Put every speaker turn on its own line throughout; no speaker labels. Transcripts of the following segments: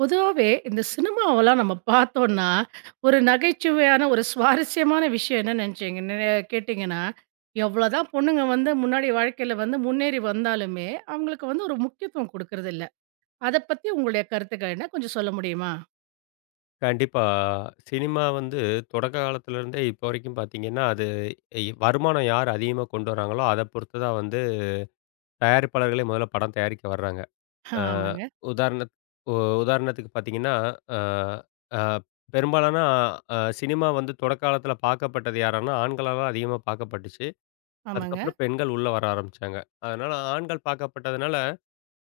பொதுவாவே இந்த சினிமாவெல்லாம் நம்ம பார்த்தோம்ன்னா, ஒரு நகைச்சுவையான ஒரு சுவாரஸ்யமான விஷயம் என்ன நினைச்சீங்க கேட்டீங்கன்னா, எவ்வளோதான் பொண்ணுங்க வந்து முன்னாடி வாழ்க்கையில வந்து முன்னேறி வந்தாலுமே, அவங்களுக்கு வந்து ஒரு முக்கியத்துவம் குடுக்குறதில்ல. அத பத்தி உங்களுடைய கருத்துக்கள் என்ன? கொஞ்சம் சொல்ல முடியுமா?
கண்டிப்பா. சினிமா வந்து தொடக்க காலத்துலருந்தே இப்போ வரைக்கும் பார்த்தீங்கன்னா, அது வருமானம் யார் அதிகமா கொண்டு வராங்களோ, அத பொறுத்து தான் வந்து தயாரிப்பாளர்களே முதல்ல படம் தயாரிக்க வர்றாங்க. அ
ஆமாங்க,
உதாரணத் உ உதாரணத்துக்கு பார்த்தீங்கன்னா, அ அ பெரும்பாலான சினிமா வந்து தொடக்க காலத்துல பார்க்கப்பட்டது யாரான்னா, ஆண்களால தான் அதிகமா பார்க்கப்பட்டுச்சு.
ஆமாங்க.
அதுக்கப்புறம் பெண்கள் உள்ள வர ஆரம்பிச்சாங்க. அதனால ஆண்கள் பார்க்கப்பட்டதுனால,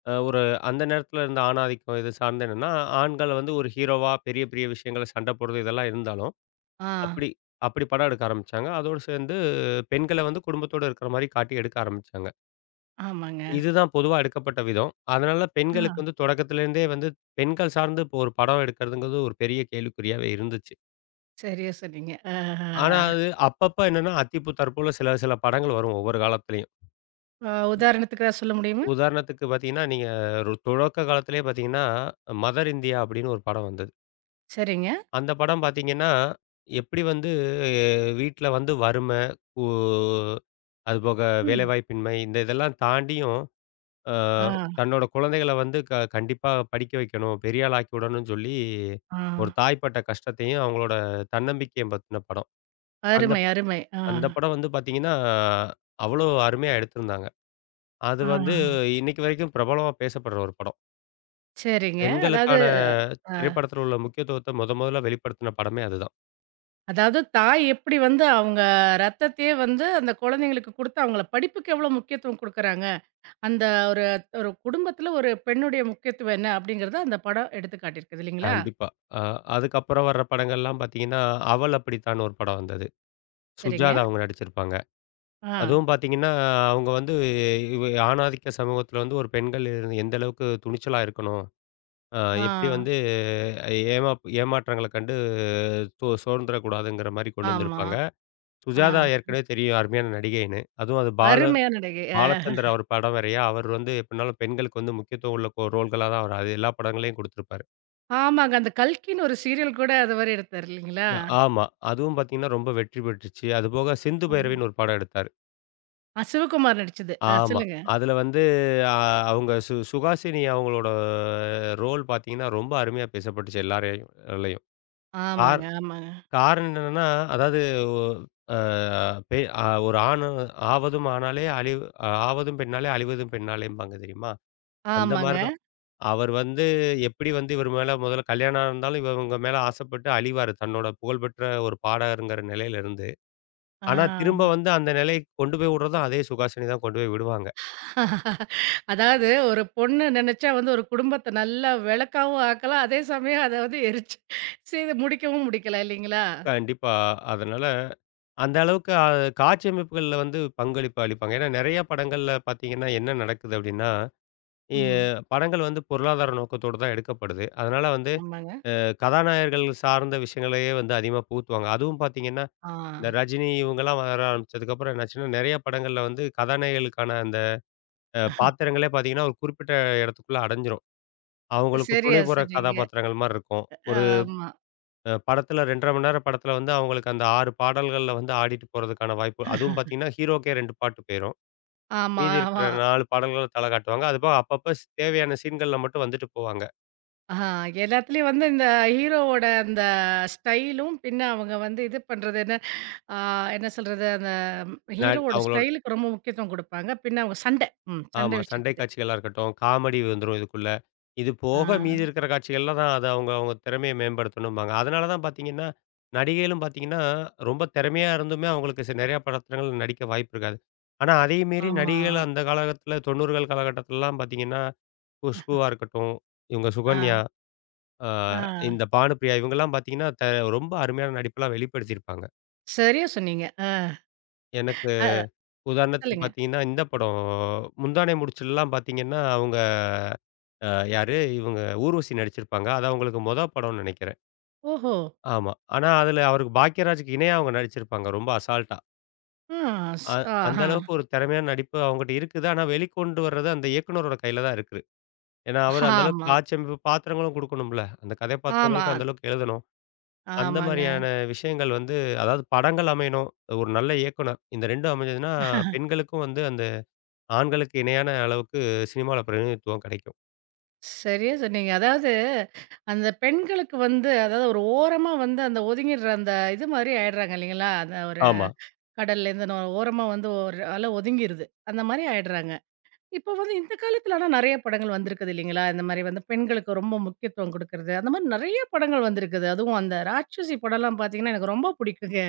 அ ஒரு அந்த நேரத்துல இருந்த ஆணாதிக்கம் இது சார்ந்து என்னன்னா, ஆண்கள் வந்து ஒரு ஹீரோவா பெரிய பெரிய விஷயங்கள சண்ட போடுறது இதெல்லாம் இருந்தாலும்,
ஆ,
அப்படி அப்படி படம் எடுக்க ஆரம்பிச்சாங்க. அதோடு சேர்ந்து பெண்கள வந்து குடும்பத்தோட இருக்கிற மாரி காட்டி எடுக்க ஆரம்பிச்சாங்க.
ஆமாங்க.
இதுதான் பொதுவா எடுக்கப்பட்ட விதம். அதனால
ஆ,
பெண்களுக்கு வந்து தொடக்கத்துலேருந்தே வந்து பெண்கள் சார்ந்து இப்போ ஒரு படம் எடுக்கிறதுங்கிறது ஒரு பெரிய கேள்விக்குறியாவே இருந்துச்சு.
சரியா சொன்னீங்க. ஆஹா.
ஆனா அது அப்பப்ப என்னன்னா அத்திப்பூ தற்போல சில சில படங்கள் வரும் ஒவ்வொரு காலத்திலயும்.
உதாரணத்துக்கு ஏதாவது சொல்ல முடியுமா?
உதாரணத்துக்கு பார்த்தீங்கன்னா, நீங்க ஒரு தொடக்க காலத்திலேயே பார்த்தீங்கன்னா, மதர் இந்தியா அப்படின்னு ஒரு படம் வந்தது.
சரிங்க.
அந்த படம் பார்த்தீங்கன்னா, எப்படி வந்து வீட்ல வந்து வறுமை, கூ அதுபோக
ம்.
வேலைவாய்ப்பின்மை இந்த இதெல்லாம் தாண்டியும், அ
ஆ,
தன்னோட குழந்தைகள வந்து கண்டிப்பா படிக்க வைக்கணும், பெரிய ஆள் ஆக்கி விடணும்னு சொல்லி,
ஆ.
ஒரு தாய் பட்ட கஷ்டத்தையும், அவங்களோட தன்னம்பிக்கையும் பத்தின படம். அந்த
அருமை, அருமை. ஆ,
அந்த படம் வந்து பார்த்தீங்கன்னா, அவ்வளோ அருமையா எடுத்திருந்தாங்க. அது வந்து
ஆஹா.
இன்னைக்கு வரைக்கும் பிரபலமா பேசப்படுற ஒரு படம்.
சரிங்க. அதாவது
பெண்களுக்கான
அ.
திரைப்படத்தில உள்ள முக்கியத்துவத்த மொதல்ல வெளிப்படுத்தின படமே அதுதான்.
அதாவது தாய் எப்படி வந்து அவங்க ரத்தத்தையே வந்து அந்த குழந்தைங்களுக்கு குடுத்து, அவங்கள படிப்புக்கு எவ்வளோ முக்கியத்துவம் குடுக்குறாங்க. அந்த ஒரு ஒரு குடும்பத்தில ஒரு பெண்ணுடைய முக்கியத்துவம் என்ன அப்படிங்கிறத அந்த படம் எடுத்து காட்டியிருக்குது இல்லைங்களா?
கண்டிப்பா. அ அதுக்கப்புறம் வர்ற படங்கள்லாம் பார்த்தீங்கன்னா, அவள் அப்படித்தான் ஒரு படம் வந்தது.
சரிங்க.
சுஜாதா அவங்க நடிச்சிருப்பாங்க.
ஆ,
அதுவும் பார்த்தீங்கன்னா, அவங்க வந்து இவ ஆணாதிக்க சமூகத்தில வந்து ஒரு பெண்கள் இருந்து எந்த அளவுக்கு துணிச்சலா இருக்கணும். அ
ஆ,
எப்படி வந்து ஏமாற்றங்கள கண்டு சோர்ந்துறக்கூடாதுங்கிற மாரி கொண்டு
ஆமா.
வந்திருப்பாங்க.
ஆ
சுஜாதா ஏற்கனவே தெரியும் அருமையான நடிகைன்னு. அதுவும் அது
அருமையான நடிகை. அ
பாலச்சந்தர் அவர் படம் வேறயா, அவர் வந்து எப்படினாலும் பெண்களுக்கு வந்து முக்கியத்துவம் உள்ள ரோல்களா தான் அவர் அது எல்லா படங்களையும் குடுத்திருப்பாரு.
ஆமாங்க. அந்த கல்கின்னு ஒரு சீரியல் கூட அது மாரி எடுத்தாரு இல்லைங்களா?
ஆமா. அதுவும் பார்த்தீங்கன்னா, ரொம்ப வெற்றி பெற்றுச்சு. அதுபோக சிந்து
ஆமா.
பைரவின்னு ஒரு படம் எடுத்தாரு.
அ சிவகுமார் நடிச்சது. ஆ
ஆமா.
சொல்லுங்க.
அதுல வந்து அ அவங்க சுஹாசினி அவங்களோட ரோல் பார்த்தீங்கன்னா, ரொம்ப அருமையா பேசப்பட்டுச்சு எல்லாரையும் லயும். கார்
ஆமாங்க, ஆமாங்க,
காரணம் என்னன்னா, அதாவது ஒ அ பெ அ ஒரு ஆவதும் ஆணாலே அழிவு ஆவதும் பெண்ணாலே அழிவதும் பெண்ணாலேம்பாங்க தெரியுமா? அந்த
ஆமாங்க.
மாரி தான். அவர் வந்து எப்படி வந்து இவர் மேல முதல்ல கல்யாணம் ஆனந்தாலும், இவங்க மேல ஆசைப்பட்டு அழிவாரு. தன்னோட புகழ்பெற்ற ஒரு பாடகருங்கிற நிலையில இருந்து. ஆனா,
ஆ.
திரும்ப வந்து அந்த நிலைக்கு கொண்டு போய் விடுறதும் அதே சுகாசினி தான் கொண்டு போய் விடுவாங்க.
அதாவது ஒரு பொண்ணு நெனச்சா வந்து ஒரு குடும்பத்த நல்லா வெளக்காவும் ஆக்கலாம். அதே சமயம் அத வந்து எரிச்சு செய்து முடிக்கவும் முடிக்கலாம் இல்லைங்களா?
கண்டிப்பா. அதனால அந்த அளவுக்கு காட்சியமைப்புகள்ல வந்து பங்களிப்பு அளிப்பாங்க. ஏன்னா, நெறைய படங்கள்ல பார்த்தீங்கன்னா, என்ன நடக்குது அப்டின்னா, எ
ம்.
படங்கள் வந்து பொருளாதார நோக்கத்தோட தான் எடுக்கப்படுது. அதனால வந்து
ஆமாங்க.
கதாநாயகர்கள் சார்ந்த விஷயங்களையே வந்து அதிகமா புகுத்துவாங்க. அதுவும் பார்த்தீங்கன்னா,
ஆ.
இந்த ரஜினி இவங்கலாம் வர ஆரம்பிச்சதுக்கப்புறம் என்னாச்சுன்னா, நெறைய படங்கள்ல வந்து கதாநாயகர்களுக்கான அந்த பாத்திரங்களே பார்த்தீங்கன்னா, ஒரு குறிப்பிட்ட இடத்துக்குள்ள அடைஞ்சிரும். அவங்களுக்கு துணை
சரியா
போற
சொன்னீங்க.
கதாபாத்திரங்கள் மாரி இருக்கும். ஒரு
ஆமா.
அ படத்துல 2 1/2 மணி நேர படத்துல வந்து அவங்களுக்கு அந்த 6 பாடல்கள்ல வந்து ஆடிட்டு போறதுக்கான வாய்ப்பு அதுவும் பார்த்தீங்கன்னா, ஹீரோக்கே 2 பாட்டு போயிரும்.
ஆமா,
மீதி இருக்கிற
ஆமா.
4 பாடல்கள தல காட்டுவாங்க. அதுபோக அப்பப்ப தேவையான சீன்கள்ல மட்டும் வந்துட்டு போவாங்க.
ஆ எல்லாத்துலயும் வந்து இந்த ஹீரோவோட அந்த ஸ்டைலும், பின்ன அவங்க வந்து இது பண்றது என்ன ஆ என்ன சொல்றது? அந்த
நட்
ஹீரோவோட
அவங்களோட
ஸ்டைலுக்கு ரொம்ப முக்கியத்துவம் குடுப்பாங்க. பின்ன அவங்க சண்டை. ம்.
ஆமா.
சண்டை
சண்டை
விஷயத்துக்கு.
காட்சிகளா இருக்கட்டும், காமெடி வந்துரும் இதுக்குள்ள. இது
ஆ.
போக மீதி
ஆ.
இருக்கிற காட்சிகள்ல தான் அத அவங்க அவங்க திறமைய மேம்படுத்தணும்பாங்க. அதனால தான் பார்த்தீங்கன்னா, நடிகைகளும் பார்த்தீங்கன்னா, ரொம்ப திறமையா இருந்துமே அவங்களுக்கு நெறையா படத்திரங்கள்ல நடிக்க வாய்ப்பு இருக்காது. ஆனா, அதையும் மீறி
ஆமா.
நடிகைகள் அந்த காலகட்டத்துல 90கள் காலகட்டத்துலலாம் பார்த்தீங்கன்னா குஷ்புவா இருக்கட்டும், இவங்க
ஆ.
சுகன்யா, அ இந்த
ஆ.
பானுப்பிரியா இவங்கலாம் பார்த்தீங்கன்னா, ரொம்ப அருமையான நடிப்பெல்லாம் வெளிப்படுத்தியிருப்பாங்க.
சரியா சொன்னீங்க. ஆ.
எனக்கு
அ
உதாரணத்துக்கு
சொல்லுங்க.
பார்த்தீங்கன்னா, இந்த படம் முந்தானை முடிச்சுலலாம் பார்த்தீங்கன்னா, அவங்க அ யாரு இவங்க ஊர்வசி நடிச்சிருப்பாங்க. அது அவங்களுக்கு மொத படம்னு நெனைக்கிறேன்.
ஓஹோ!
ஆமா. ஆனா அதில அவருக்கு பாக்யராஜுக்கு இணையா அவங்க நடிச்சிருப்பாங்க ரொம்ப அசால்ட்டா.
ஆ ஸ்
அ அந்த
ஆஹா.
அளவுக்கு ஒரு திறமையான நடிப்பு அவங்ககிட்ட இருக்குது. ஆனா வெளிக்கொண்டு வர்றது அந்த இயக்குனரோட கையில தான் இருக்குது. ஏன்னா, அவரு அந்த அளவுக்கு
ஆமா,
காட்சி அமைப்பு பாத்திரங்களும் குடுக்கணும்ல. அந்த
ஆமா,
கதாபாத்திரங்களுக்கும் அந்த அளவுக்கு எழுதணும். அந்த
ஆமாங்க.
மாரியான விஷயங்கள் வந்து அதாவது படங்கள் அமையணும். ஒரு நல்ல இயக்குனர். இந்த 2ம் அமைஞ்சதுன்னா, பெண்களுக்கும் வந்து அந்த ஆண்களுக்கு இணையான அளவுக்கு சினிமால பிரதிநிதித்துவம் கிடைக்கும்.
சரியா சொன்னீங்க. அதாவது அந்த பெண்களுக்கு வந்து அதாவது ஒரு ஓரமா வந்து அந்த ஒதுங்கிடுற அந்த இது மாரி ஆயிடுறாங்க இல்லைங்களா? அந்த ஒரு
ஆமா,
கடல்லேருந்து ஓரமா வந்து ஒரு ஒதுங்கிருது. அந்த மாரி ஆயிடுறாங்க. இப்போ வந்து இந்த காலத்துல ஆனா நெறைய படங்கள் வந்திருக்குது இல்லைங்களா? இந்த மாரி வந்து பெண்களுக்கு ரொம்ப முக்கியத்துவம் குடுக்குறது. அந்த மாரி நெறைய படங்கள் வந்திருக்குது. அதுவும் அந்த ராட்சசி படம்லாம் பார்த்தீங்கன்னா, எனக்கு ரொம்ப பிடிக்குங்க.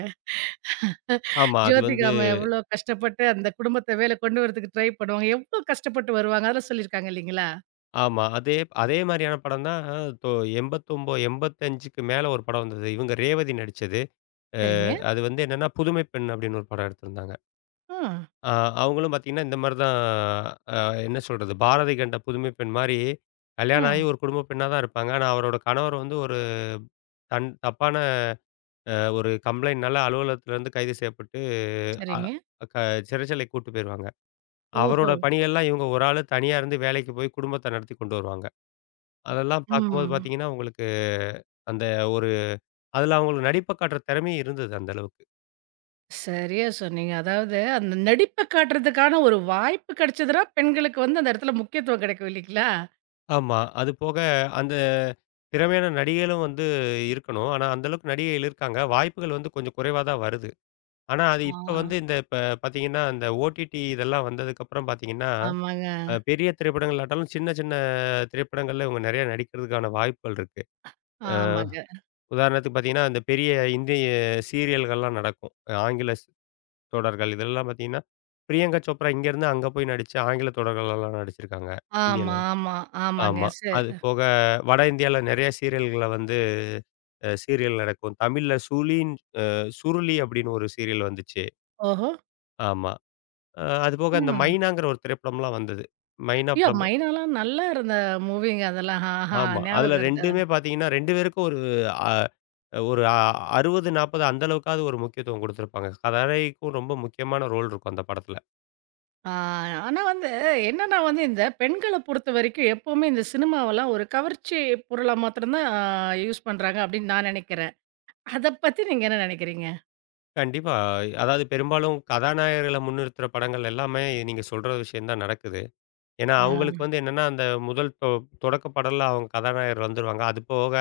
ஆமா. அது
ஜோதிகா
வந்து
அம்மா எவ்வளோ கஷ்டப்பட்டு அந்த குடும்பத்த மேல கொண்டு வரதுக்கு ட்ரை பண்ணுவாங்க. எவ்வளோ கஷ்டப்பட்டு வருவாங்க. அதெல்லாம் சொல்லியிருக்காங்க இல்லைங்களா?
ஆமா. அதே அதே மாரியான படம் தான் தொ 89 85க்கு மேல ஒரு படம் வந்தது. இவங்க ரேவதி நடிச்சது. அ
சரிங்க.
அது வந்து என்னன்னா, புதுமை பெண் அப்படின்னு ஒரு படம் எடுத்திருந்தாங்க.
ஆ,
ஆ அவங்களும் பார்த்தீங்கன்னா, இந்த மாரி தான். அ என்ன சொல்றது? பாரதி கண்ட புதுமை பெண் மாரி
ஆ.
கல்யாணம் ஆகி ஒரு குடும்ப பெண்ணா தான் இருப்பாங்க. ஆனா, அவரோட கணவர் வந்து ஒரு தன் தப்பான ஒரு கம்ப்ளைண்ட்னால அலுவலகத்திலேருந்து கைது செய்யப்பட்டு, அ
சரிங்க.
க சிறைச்சாலைக்கு கூட்டு போயிருவாங்க. அவரோட
ஓஹோ!
பணிகள்லாம் இவங்க ஒரு ஆளு தனியா இருந்து வேலைக்கு போய் குடும்பத்த நடத்தி கொண்டு வருவாங்க. அதெல்லாம் பார்க்கும்போது
ம்.
பார்த்தீங்கன்னா, உங்களுக்கு அந்த ஒரு அதில அவங்களுக்கு நடிப்ப காட்டுற திறமையும் இருந்தது அந்த அளவுக்கு.
சரியா சொன்னீங்க. அதாவது அந்த நடிப்ப காட்டுறதுக்கான ஒரு வாய்ப்பு கிடைச்சதுனா, பெண்களுக்கு வந்து அந்த இடத்துல முக்கியத்துவம் கிடைக்கும் இல்லைங்களா?
ஆமா. அது போக அந்த திறமையான நடிகைகளும் வந்து இருக்கணும். ஆனா, அந்த அளவுக்கு நடிகைகள் இருக்காங்க. வாய்ப்புகள் வந்து கொஞ்சம் குறைவா தான் வருது. ஆனா, அது இப்ப
ஆ.
வந்து இந்த இப்ப பார்த்தீங்கன்னா, இந்த ஓடிடி இதெல்லாம் வந்ததுக்கப்புறம் பார்த்தீங்கன்னா,
ஆமாங்க,
பெரிய திரைப்படங்களாட்டாலும் சின்ன சின்ன திரைப்படங்கள்ல இவங்க நெறைய நடிக்கிறதுக்கான வாய்ப்புகள் இருக்கு. அ
ஆமாங்க.
உதாரணத்துக்கு பார்த்தீங்கன்னா, இந்த பெரிய இந்திய சீரியல்கள்லாம் நடக்கும். ஆங்கில தொடர்கள் இதெல்லாம் பார்த்தீங்கன்னா, பிரியங்கா சோப்ரா இங்கேருந்து அங்க போய் நடிச்சு ஆங்கில தொடர்கள்லாம் நடிச்சிருக்காங்க. இந்தியால.
ஆமா, ஆமா, ஆமாங்க.
ஆமா. அது
சரி.
போக வட இந்தியால நெறைய சீரியல்கள வந்து சீரியல் நடக்கும். தமிழ்ல சுழின் அ சுருளி அப்படின்னு ஒரு சீரியல் வந்துச்சு.
ஓஹோ!
ஆமா. அது போக இந்த
ம்.
மைனாங்கிற ஒரு திரைப்படம்லாம் வந்தது. மைனா
ஐயோ!
படம்
மைனாலாம் நல்லா இருந்த மூவிங்க அதெல்லாம். ஆஹா!
ஆமா. அதுல
ஞாபகம் இருக்கு.
2மே பார்த்தீங்கன்னா, 2 பேருக்கும் ஒரு அ ஒரு அ 60, 40 அந்த அளவுக்காவது ஒரு முக்கியத்துவம் குடுத்துருப்பாங்க. கதைக்கும் ரொம்ப முக்கியமான ரோல் இருக்கும் அந்த படத்துல.
ஆ, ஆனா வந்து என்னன்னா வந்து இந்த பெண்கள பொறுத்தவரைக்கும் எப்பவுமே இந்த சினிமாவெல்லாம் ஒரு கவர்ச்சி பொருளா மாத்திரம் தான் யூஸ் பண்றாங்க அப்படின்னு நான் நினைக்கிறேன். அத பத்தி நீங்க என்ன நினைக்கிறீங்க?
கண்டிப்பா. அதாவது பெரும்பாலும் கதாநாயகர்கள முன்னிறுத்துற படங்கள் எல்லாமே நீங்க சொல்ற விஷயம் தான் நடக்குது. ஏன்னா, அவங்களுக்கு
ஆ.
வந்து என்னன்னா, அந்த முதல் தொடக்க படல்ல அவங்க கதாநாயகர் வந்துருவாங்க. அது போக,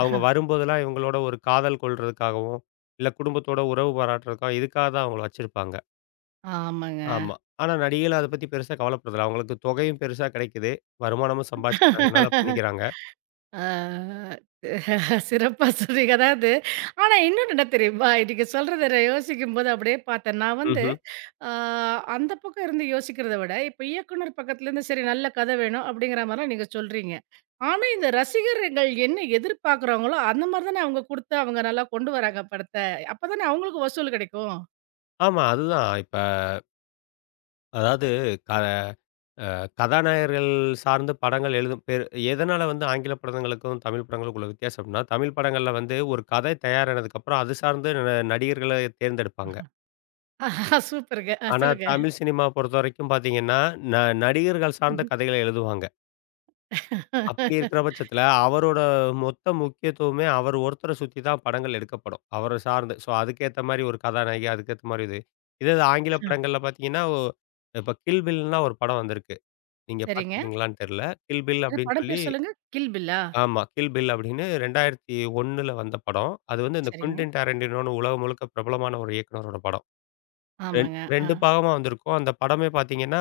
அவங்க வரும்போதெல்லாம் இவங்களோட ஒரு காதல் கொள்றதுக்காகவும், இல்ல குடும்பத்தோட உறவு பாராட்டுறதுக்காகவும், இதுக்காக தான் அவங்கள வச்சிருப்பாங்க.
ஆமாங்க.
ஆமா. ஆனா நடிகைகள் அத பத்தி பெருசா கவலைப்படுறதில்ல. அவங்களுக்கு தொகையும் பெருசா கிடைக்குது. வருமானமும் சம்பாதிச்சுக்கிறாங்கனால பண்ணிக்கிறாங்க.
ஆ. சிறப்பா சொன்னீங்க. அதாவது ஆனா இன்னொன்னு என்ன தெரியுமா? நீங்க சொல்றத நான் யோசிக்கும்போது அப்படியே பார்த்தேன். நான் வந்து
ம்ஹ்ம்.
அ அந்த பக்கம் இருந்து யோசிக்கிறத விட, இப்ப இயக்குனர் பக்கத்துலேருந்து சரி நல்ல கதை வேணும் அப்படிங்கிற மாரிலாம் நீங்க சொல்றீங்க. ஆனா இந்த ரசிகர்கள் என்ன எதிர்பார்க்குறாங்களோ, அந்த மாரி தானே அவங்க குடுத்து அவங்க நல்லா கொண்டு வராங்க படத்த. அப்ப தானே அவங்களுக்கு வசூல் கிடைக்கும்.
ஆமா. அதுதான். இப்ப அதாவது க கதாநாயகர்கள் சார்ந்து படங்கள் எழுதும் பேரு எதனால வந்து ஆங்கில படங்களுக்கும், தமிழ் படங்களுக்கும் உள்ள வித்தியாசம்னா, தமிழ் படங்கள்ல வந்து ஒரு கதை தயாரானதுக்கப்புறம், அது சார்ந்து நடிகர்கள தேர்ந்தெடுப்பாங்க.
ஆஹா, சூப்பருங்க. அ
ஆனா,
சொல்லுங்க.
தமிழ் சினிமா பொறுத்தவரைக்கும் பார்த்தீங்கன்னா, ந நடிகர்கள் சார்ந்த
ம்.
கதைகள எழுதுவாங்க. அப்படி இருக்கிற பட்சத்தில, அவரோட மொத்த முக்கியத்துவமே அவர் ஒருத்தர சுத்தி தான் படங்கள் எடுக்கப்படும். அவர சார்ந்து. ஸோ, அதுக்கேத்த மாரி ஒரு கதாநாயகி, அதுக்கேத்த மாரி இது. இதே இது ஆங்கில படங்கள்ல பார்த்தீங்கன்னா, இப்ப 'கில் பில்'னுலாம் ஒரு படம் வந்திருக்கு. நீங்க
சரிங்க.
பார்த்துருக்கீங்களான்னு தெரியல. 'கில் பில்'
என்ன
அப்படின்னு
படம்
சொல்லி
பேர் சொல்லுங்க? கில் பில்லா?
ஆமா. 'கில் பில்' அப்படின்னு 2001ல வந்த படம். அது வந்து இந்த
சரிங்க.
குவின்டன் டாரன்டினோன்னு உலகம் முழுக்க பிரபலமான ஒரு இயக்குனரோட படம்.
ஆமாங்க. ஆ.
2 பாகமா வந்திருக்கும். அந்த படமே பார்த்தீங்கன்னா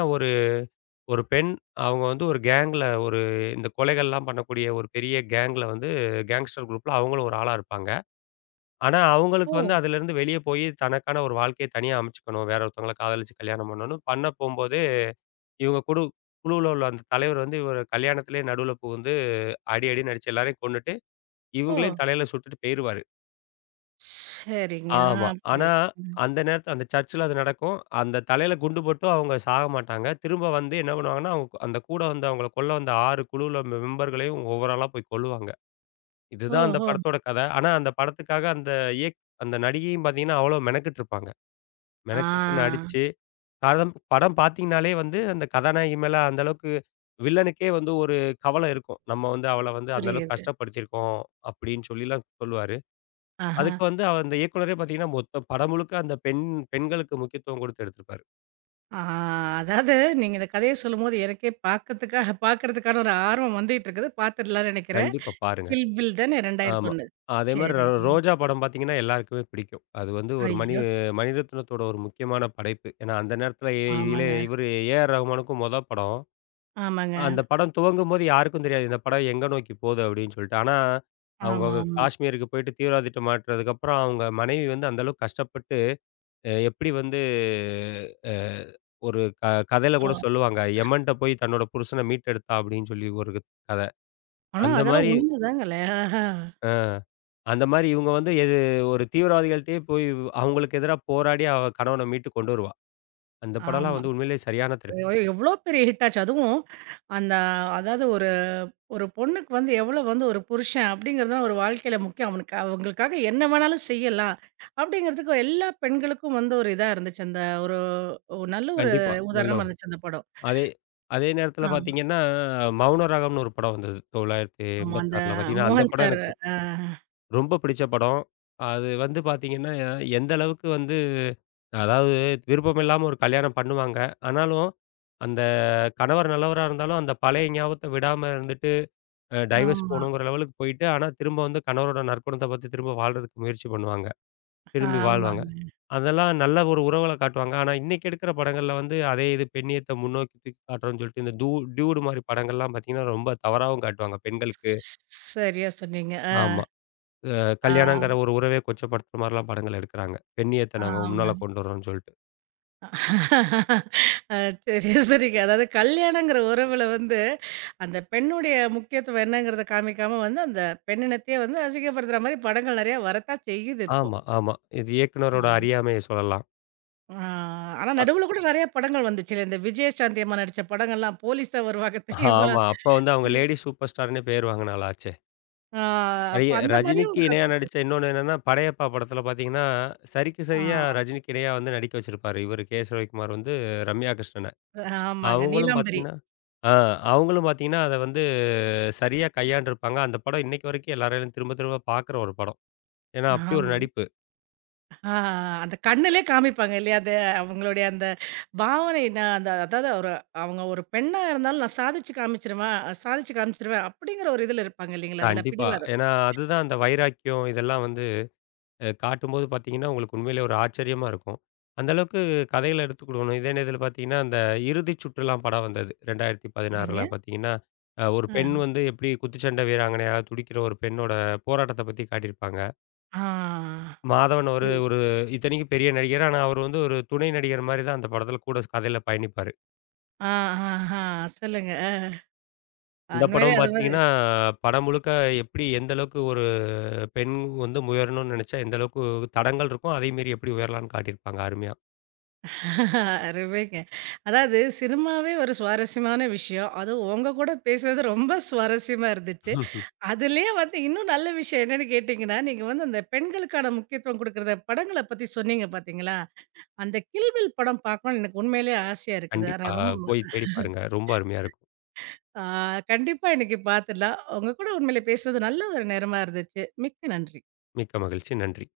ஒரு பெண் அவங்க வந்து ஒரு கேங்ல ஒரு இந்த கொலைகள்லாம் பண்ணக்கூடிய ஒரு பெரிய கேங்ல வந்து கேங்ஸ்டர் குரூப்ல அவங்களும் ஒரு ஆளா இருப்பாங்க. ஆனா அவங்களுக்கு வந்து
ஓ!
அதிலிருந்து வெளிய போயி தனக்கான ஒரு வாழ்க்கைய தனியா அமைச்சுக்கணும். வேற ஒருத்தவங்கள காதலிச்சு கல்யாணம் பண்ணணும். பண்ண போம்போது இவங்க குழுவுல உள்ள அந்த தலைவர் வந்து இவர கல்யாணத்திலேயே நடுவுல புகுந்து அடி அடின்னு அடிச்சு எல்லாரையும் கொன்னுட்டு,
ஓ!
இவங்களையும் தலையில சுட்டுட்டு போயிருவாரு.
சரிங்க. ஆ
ஆமா. ஆனா,
புரியுது. ம்.
அந்த நேரத்துல அந்த சர்ச்சில அது நடக்கும். அந்த தலையில குண்டு பட்டும் அவங்க சாக மாட்டாங்க. திரும்ப வந்து என்ன பண்ணுவாங்கன்னா, அந்த கூட வந்து அவங்கள கொல்ல வந்த 6 குழுவுல மெம்பர்களையும் ஒவ்வொரு ஆளா போய் கொல்லுவாங்க. இதுதான் அந்த
ஓஹோ!
படத்தோட கதை. ஆனா, அந்த படத்துக்காக அந்த இயக் அந்த நடிகையும் பார்த்தீங்கன்னா, அவ்வளோ மெனக்கெட்டுருப்பாங்க.
ஆ
மெனக்கெட்டு நடிச்சு, படம் படம் பார்த்தீங்கன்னாலே வந்து அந்த கதாநாயகி மேல அந்த அளவுக்கு வில்லனுக்கே வந்து ஒரு கவலை இருக்கும். நம்ம வந்து அவள வந்து அந்த அளவுக்கு
புரியுது.
கஷ்டப்படுத்தியிருக்கோம், அப்படின்னு சொல்லிலாம் சொல்லுவாரு.
ஆஹா.
அதுக்கு வந்து அந்த இயக்குனரே பார்த்தீங்கன்னா, மொத்த படம் முழுக்க அந்த பெண்களுக்கு முக்கியத்துவம் குடுத்து எடுத்திருப்பாரு.
ஆ அதாவது நீங்க இந்த கதைய சொல்லும்போது எனக்கே பார்க்கறதுக்காக பார்க்கறதுக்கான ஒரு ஆர்வம் வந்துட்டு இருக்குது. பார்த்துடலாம்னு நெனைக்கிறேன்.
கண்டிப்பா பாருங்க.
கில் பில் தானே
ஆமா.
2001.
அதே மாரி
சரிங்க.
ரோஜா படம் பார்த்தீங்கன்னா, எல்லாருக்குமே பிடிக்கும். அது வந்து ஒரு மணி
ஐயோ!
மணிரத்னத்தோட ஒரு முக்கியமான படைப்பு. ஏன்னா, அந்த நேரத்தில எ இதிலே
ஆமாங்க,
இவரு ஏ.ஆர். ரகுமானுக்கும் மொத படம்.
ஆமாங்க.
அந்த படம் துவங்கும்போது யாருக்கும் தெரியாது. இந்த படம் எங்க நோக்கி போது அப்படின்னு சொல்லிட்டு. ஆனா, அவங்க
ஆமா, ஆமா.
காஷ்மீருக்கு போயிட்டு தீவிரவாதிட்ட மாட்டுனதுக்கப்புறம் அவங்க மனைவி வந்து அந்த அளவுக்கு கஷ்டப்பட்டு எப்படி வந்து அ ஒரு க கதையில
ஆ
கூட சொல்லுவாங்க. யமன்ட்ட போய் தன்னோட புருஷன மீட்டெடுத்தா அப்படின்னு சொல்லி ஒரு கத.
ஆனா
அந்த
அதெல்லாம்
மாரி
உண்மைதாங்களே. ஆஹா.
அ இவங்க வந்து எது ஒரு தீவிரவாதிகள்ட்டயே போய் அவங்களுக்கு எதிரா போராடி அவ கணவன மீட்டு கொண்டு வருவா. அந்த படம்லாம்
ஆமா.
வந்து உண்மையிலேயே சரியான திரைப்படம்.
எவ்ளோ பெரிய ஹிட் ஆச்சு. அதுவும் அந்த அதாவது ஒரு ஒரு பொண்ணுக்கு வந்து எவ்வளோ வந்து ஒரு புருஷன் அப்படிங்கிறது தான் ஒரு வாழ்க்கையில முக்கியம். அவனுக்கு அவங்களுக்காக என்ன வேணாலும் செய்யலாம். அப்படிங்கிறதுக்கு எல்லா பெண்களுக்கும் வந்து ஒரு இதா இருந்துச்சு. அந்த ஒரு ஒரு நல்ல ஒரு
கண்டிப்பா. நல்ல
உதாரணமா
ஒரு
இருந்துச்சு அந்த படம்.
அதே அதே நேரத்தில
ஆ
பார்த்தீங்கன்னா, மௌன ராகம்னு ஒரு படம் வந்தது.
ஆமா. அந்த
1986ல பார்த்தீங்கன்னா, அந்த
மோகன்
படம்
சார்
எனக்கு
அ
ரொம்ப பிடிச்ச படம். அது வந்து பார்த்தீங்கன்னா, எந்த அளவுக்கு வந்து அதாவது விருப்பம் இல்லாம ஒரு கல்யாணம் பண்ணுவாங்க. ஆனாலும், அந்த கணவர் நல்லவரா இருந்தாலும், அந்த பழைய ஞாபகத்த விடாம இருந்துட்டு டைவர்ஸ்
ஆமா,
போணுங்கிற லெவலுக்கு போயிட்டு, ஆனா திரும்ப வந்து கணவரோட நற்குணத்த பாத்து திரும்ப வாழ்றதுக்கு முயற்சி பண்ணுவாங்க. திரும்பி வாழ்வாங்க.
ஆமாங்க.
அதெல்லாம் நல்ல ஒரு உறவுகள காட்டுவாங்க. ஆனா இன்னைக்கு எடுக்கிற படங்கள்ல வந்து அதே இது பெண்ணியத்த முன்னோக்கி தூக்கி காட்டுறோம்னு சொல்லிட்டு, இந்த டியூடு மாரி படங்கள்லாம் பாத்தீங்கன்னா, ரொம்ப தவறாவும் காட்டுவாங்க பெண்களுக்கு.
சரியா சொன்னீங்க. அ
ஆமா. அ
ஆ
கல்யாணங்கிற ஒரு உறவே கொச்சப்படுத்துற மாரிலாம் படங்கள் எடுக்குறாங்க. பெண்ணியத்த நாங்க
ஆமா.
முன்னால கொண்டு வரோம்னு சொல்லிட்டு.
அ சரி, சரிங்க. அதாவது கல்யாணங்கிற உறவுல வந்து, அந்த பெண்ணுடைய முக்கியத்துவம் என்னங்கிறத காமிக்காம வந்து, அந்த பெண்ணினத்தையே வந்து அசிங்கப்படுத்துற மாரி படங்கள் நெறையா வரத்தான் செய்யுது இப்போ.
ஆமா. இது இயக்குனரோட
ஆம்.
அறியாமைய சொல்லலாம்.
ஆ ஆனா
அ
நடுவுல கூட நெறையா படங்கள் வந்துச்சுல்ல. இந்த விஜயசாந்தி அம்மா நடிச்ச படங்கள்லாம் போலீஸா வருவாங்க தெரியுமா?
ஆமா. அப்ப வந்து அவங்க லேடி சூப்பர் ஸ்டார்ன்னே பேர் வாங்குனாள ஆச்சே!
ஆ அப்ப
நெறைய
அந்த மாரியும்
ரஜினிக்கு
ஒரு
இணையா
கதை.
நடிச்ச இன்னொன்னு என்னன்னா, படையப்பா படத்தில பார்த்தீங்கன்னா, சரிக்கு
ஆ
சரியா ரஜினிக்கு இணையா வந்து நடிக்க வச்சிருப்பாரு. இவரு கே. எஸ். ரவிக்குமார் வந்து ரம்யா கிருஷ்ணன.
ஆமாங்க.
அவங்களும்
நீலாம்பரி.
பார்த்தீங்கன்னா ஆ அவங்களும் பார்த்தீங்கன்னா, அத வந்து சரியா கையாண்டுருப்பாங்க. அந்த படம் இன்னைக்கு வரைக்கும் எல்லாராலும் திரும்ப திரும்ப பார்க்குற ஒரு படம். ஏன்னா, அப்படி ஒரு
ஆமா.
நடிப்பு.
ஆ அந்த கண்ணுலே காமிப்பாங்க இல்லையா? அது அவங்களுடைய அந்த பாவனை நான் அந்த அதாவது ஒரு அவங்க ஒரு பெண்ணா இருந்தாலும் நான் சாதிச்சு காமிச்சுருவேன் சாதிச்சு காமிச்சுருவேன் அப்படிங்கிற ஒரு இதுல இருப்பாங்க இல்லைங்களா? அதுல
கண்டிப்பா.
பிடிவாதம்.
ஏன்னா, அதுதான் அந்த வைராக்கியம் இதெல்லாம் வந்து காட்டும்போது பார்த்தீங்கன்னா, உங்களுக்கு உண்மையிலே ஒரு ஆச்சரியமா இருக்கும். அந்த அளவுக்கு கதைகள எடுத்துக்கிடணும். இதே நேரத்தில பார்த்தீங்கன்னா, அந்த இறுதிச் சுற்றுலாம் படம் வந்தது.
சரிங்க.
2016ல பார்த்தீங்கன்னா, ஒரு
ஆ.
பெண் வந்து எப்படி குத்துச்சண்டை வீராங்கனையா துடிக்கிற ஒரு பெண்ணோட போராட்டத்த பத்தி காட்டியிருப்பாங்க.
ஆ.
மாதவன் ஒரு
புரியுது.
ஒரு இத்தனைக்கும் பெரிய நடிகர். ஆனா, அவர் வந்து ஒரு துணை நடிகர் மாரி தான் அந்த படத்தில கூட கதையில பயணிப்பாரு.
ஆ, ஆஹா. சொல்லுங்க.
இந்த
உண்மையிலே
படம்
அது மாரி
பார்த்தீங்கன்னா, படம் முழுக்க எப்படி எந்த அளவுக்கு ஒரு பெண் வந்து உயரணும்னு நெனைச்சா, எந்த அளவுக்கு தடங்கள் இருக்கும். அதே மீறி எப்படி உயரலாம்ன்னு காட்டியிருப்பாங்க அருமையா.
அருமைங்க. அதாவது சினிமாவே ஒரு சுவாரஸ்யமான விஷயம். அதுவும் உங்க கூட பேசுனது ரொம்ப சுவாரஸ்யமா இருந்துச்சு. அதுலயே வந்து இன்னும் நல்ல விஷயம் என்னன்னு கேட்டீங்கன்னா, நீங்க வந்து அந்த பெண்களுக்கான முக்கியத்துவம் குடுக்குறத படங்கள பத்தி சொன்னீங்க பார்த்தீங்களா? அந்த கில் பில் படம் பார்க்கணும்னு எனக்கு உண்மையிலேயே ஆசையா இருக்குது. ஆனா
கண்டிப்பா.
ரொம்ப
போய் தேடி பாருங்க. ரொம்ப அருமையா இருக்கும்.
ஆ கண்டிப்பா இன்னைக்கு பார்த்துடலாம். உங்க கூட உண்மையிலே பேசுனது நல்ல ஒரு நேரமா இருந்துச்சு. மிக்க நன்றி.
மிக்க மகிழ்ச்சி. நன்றி.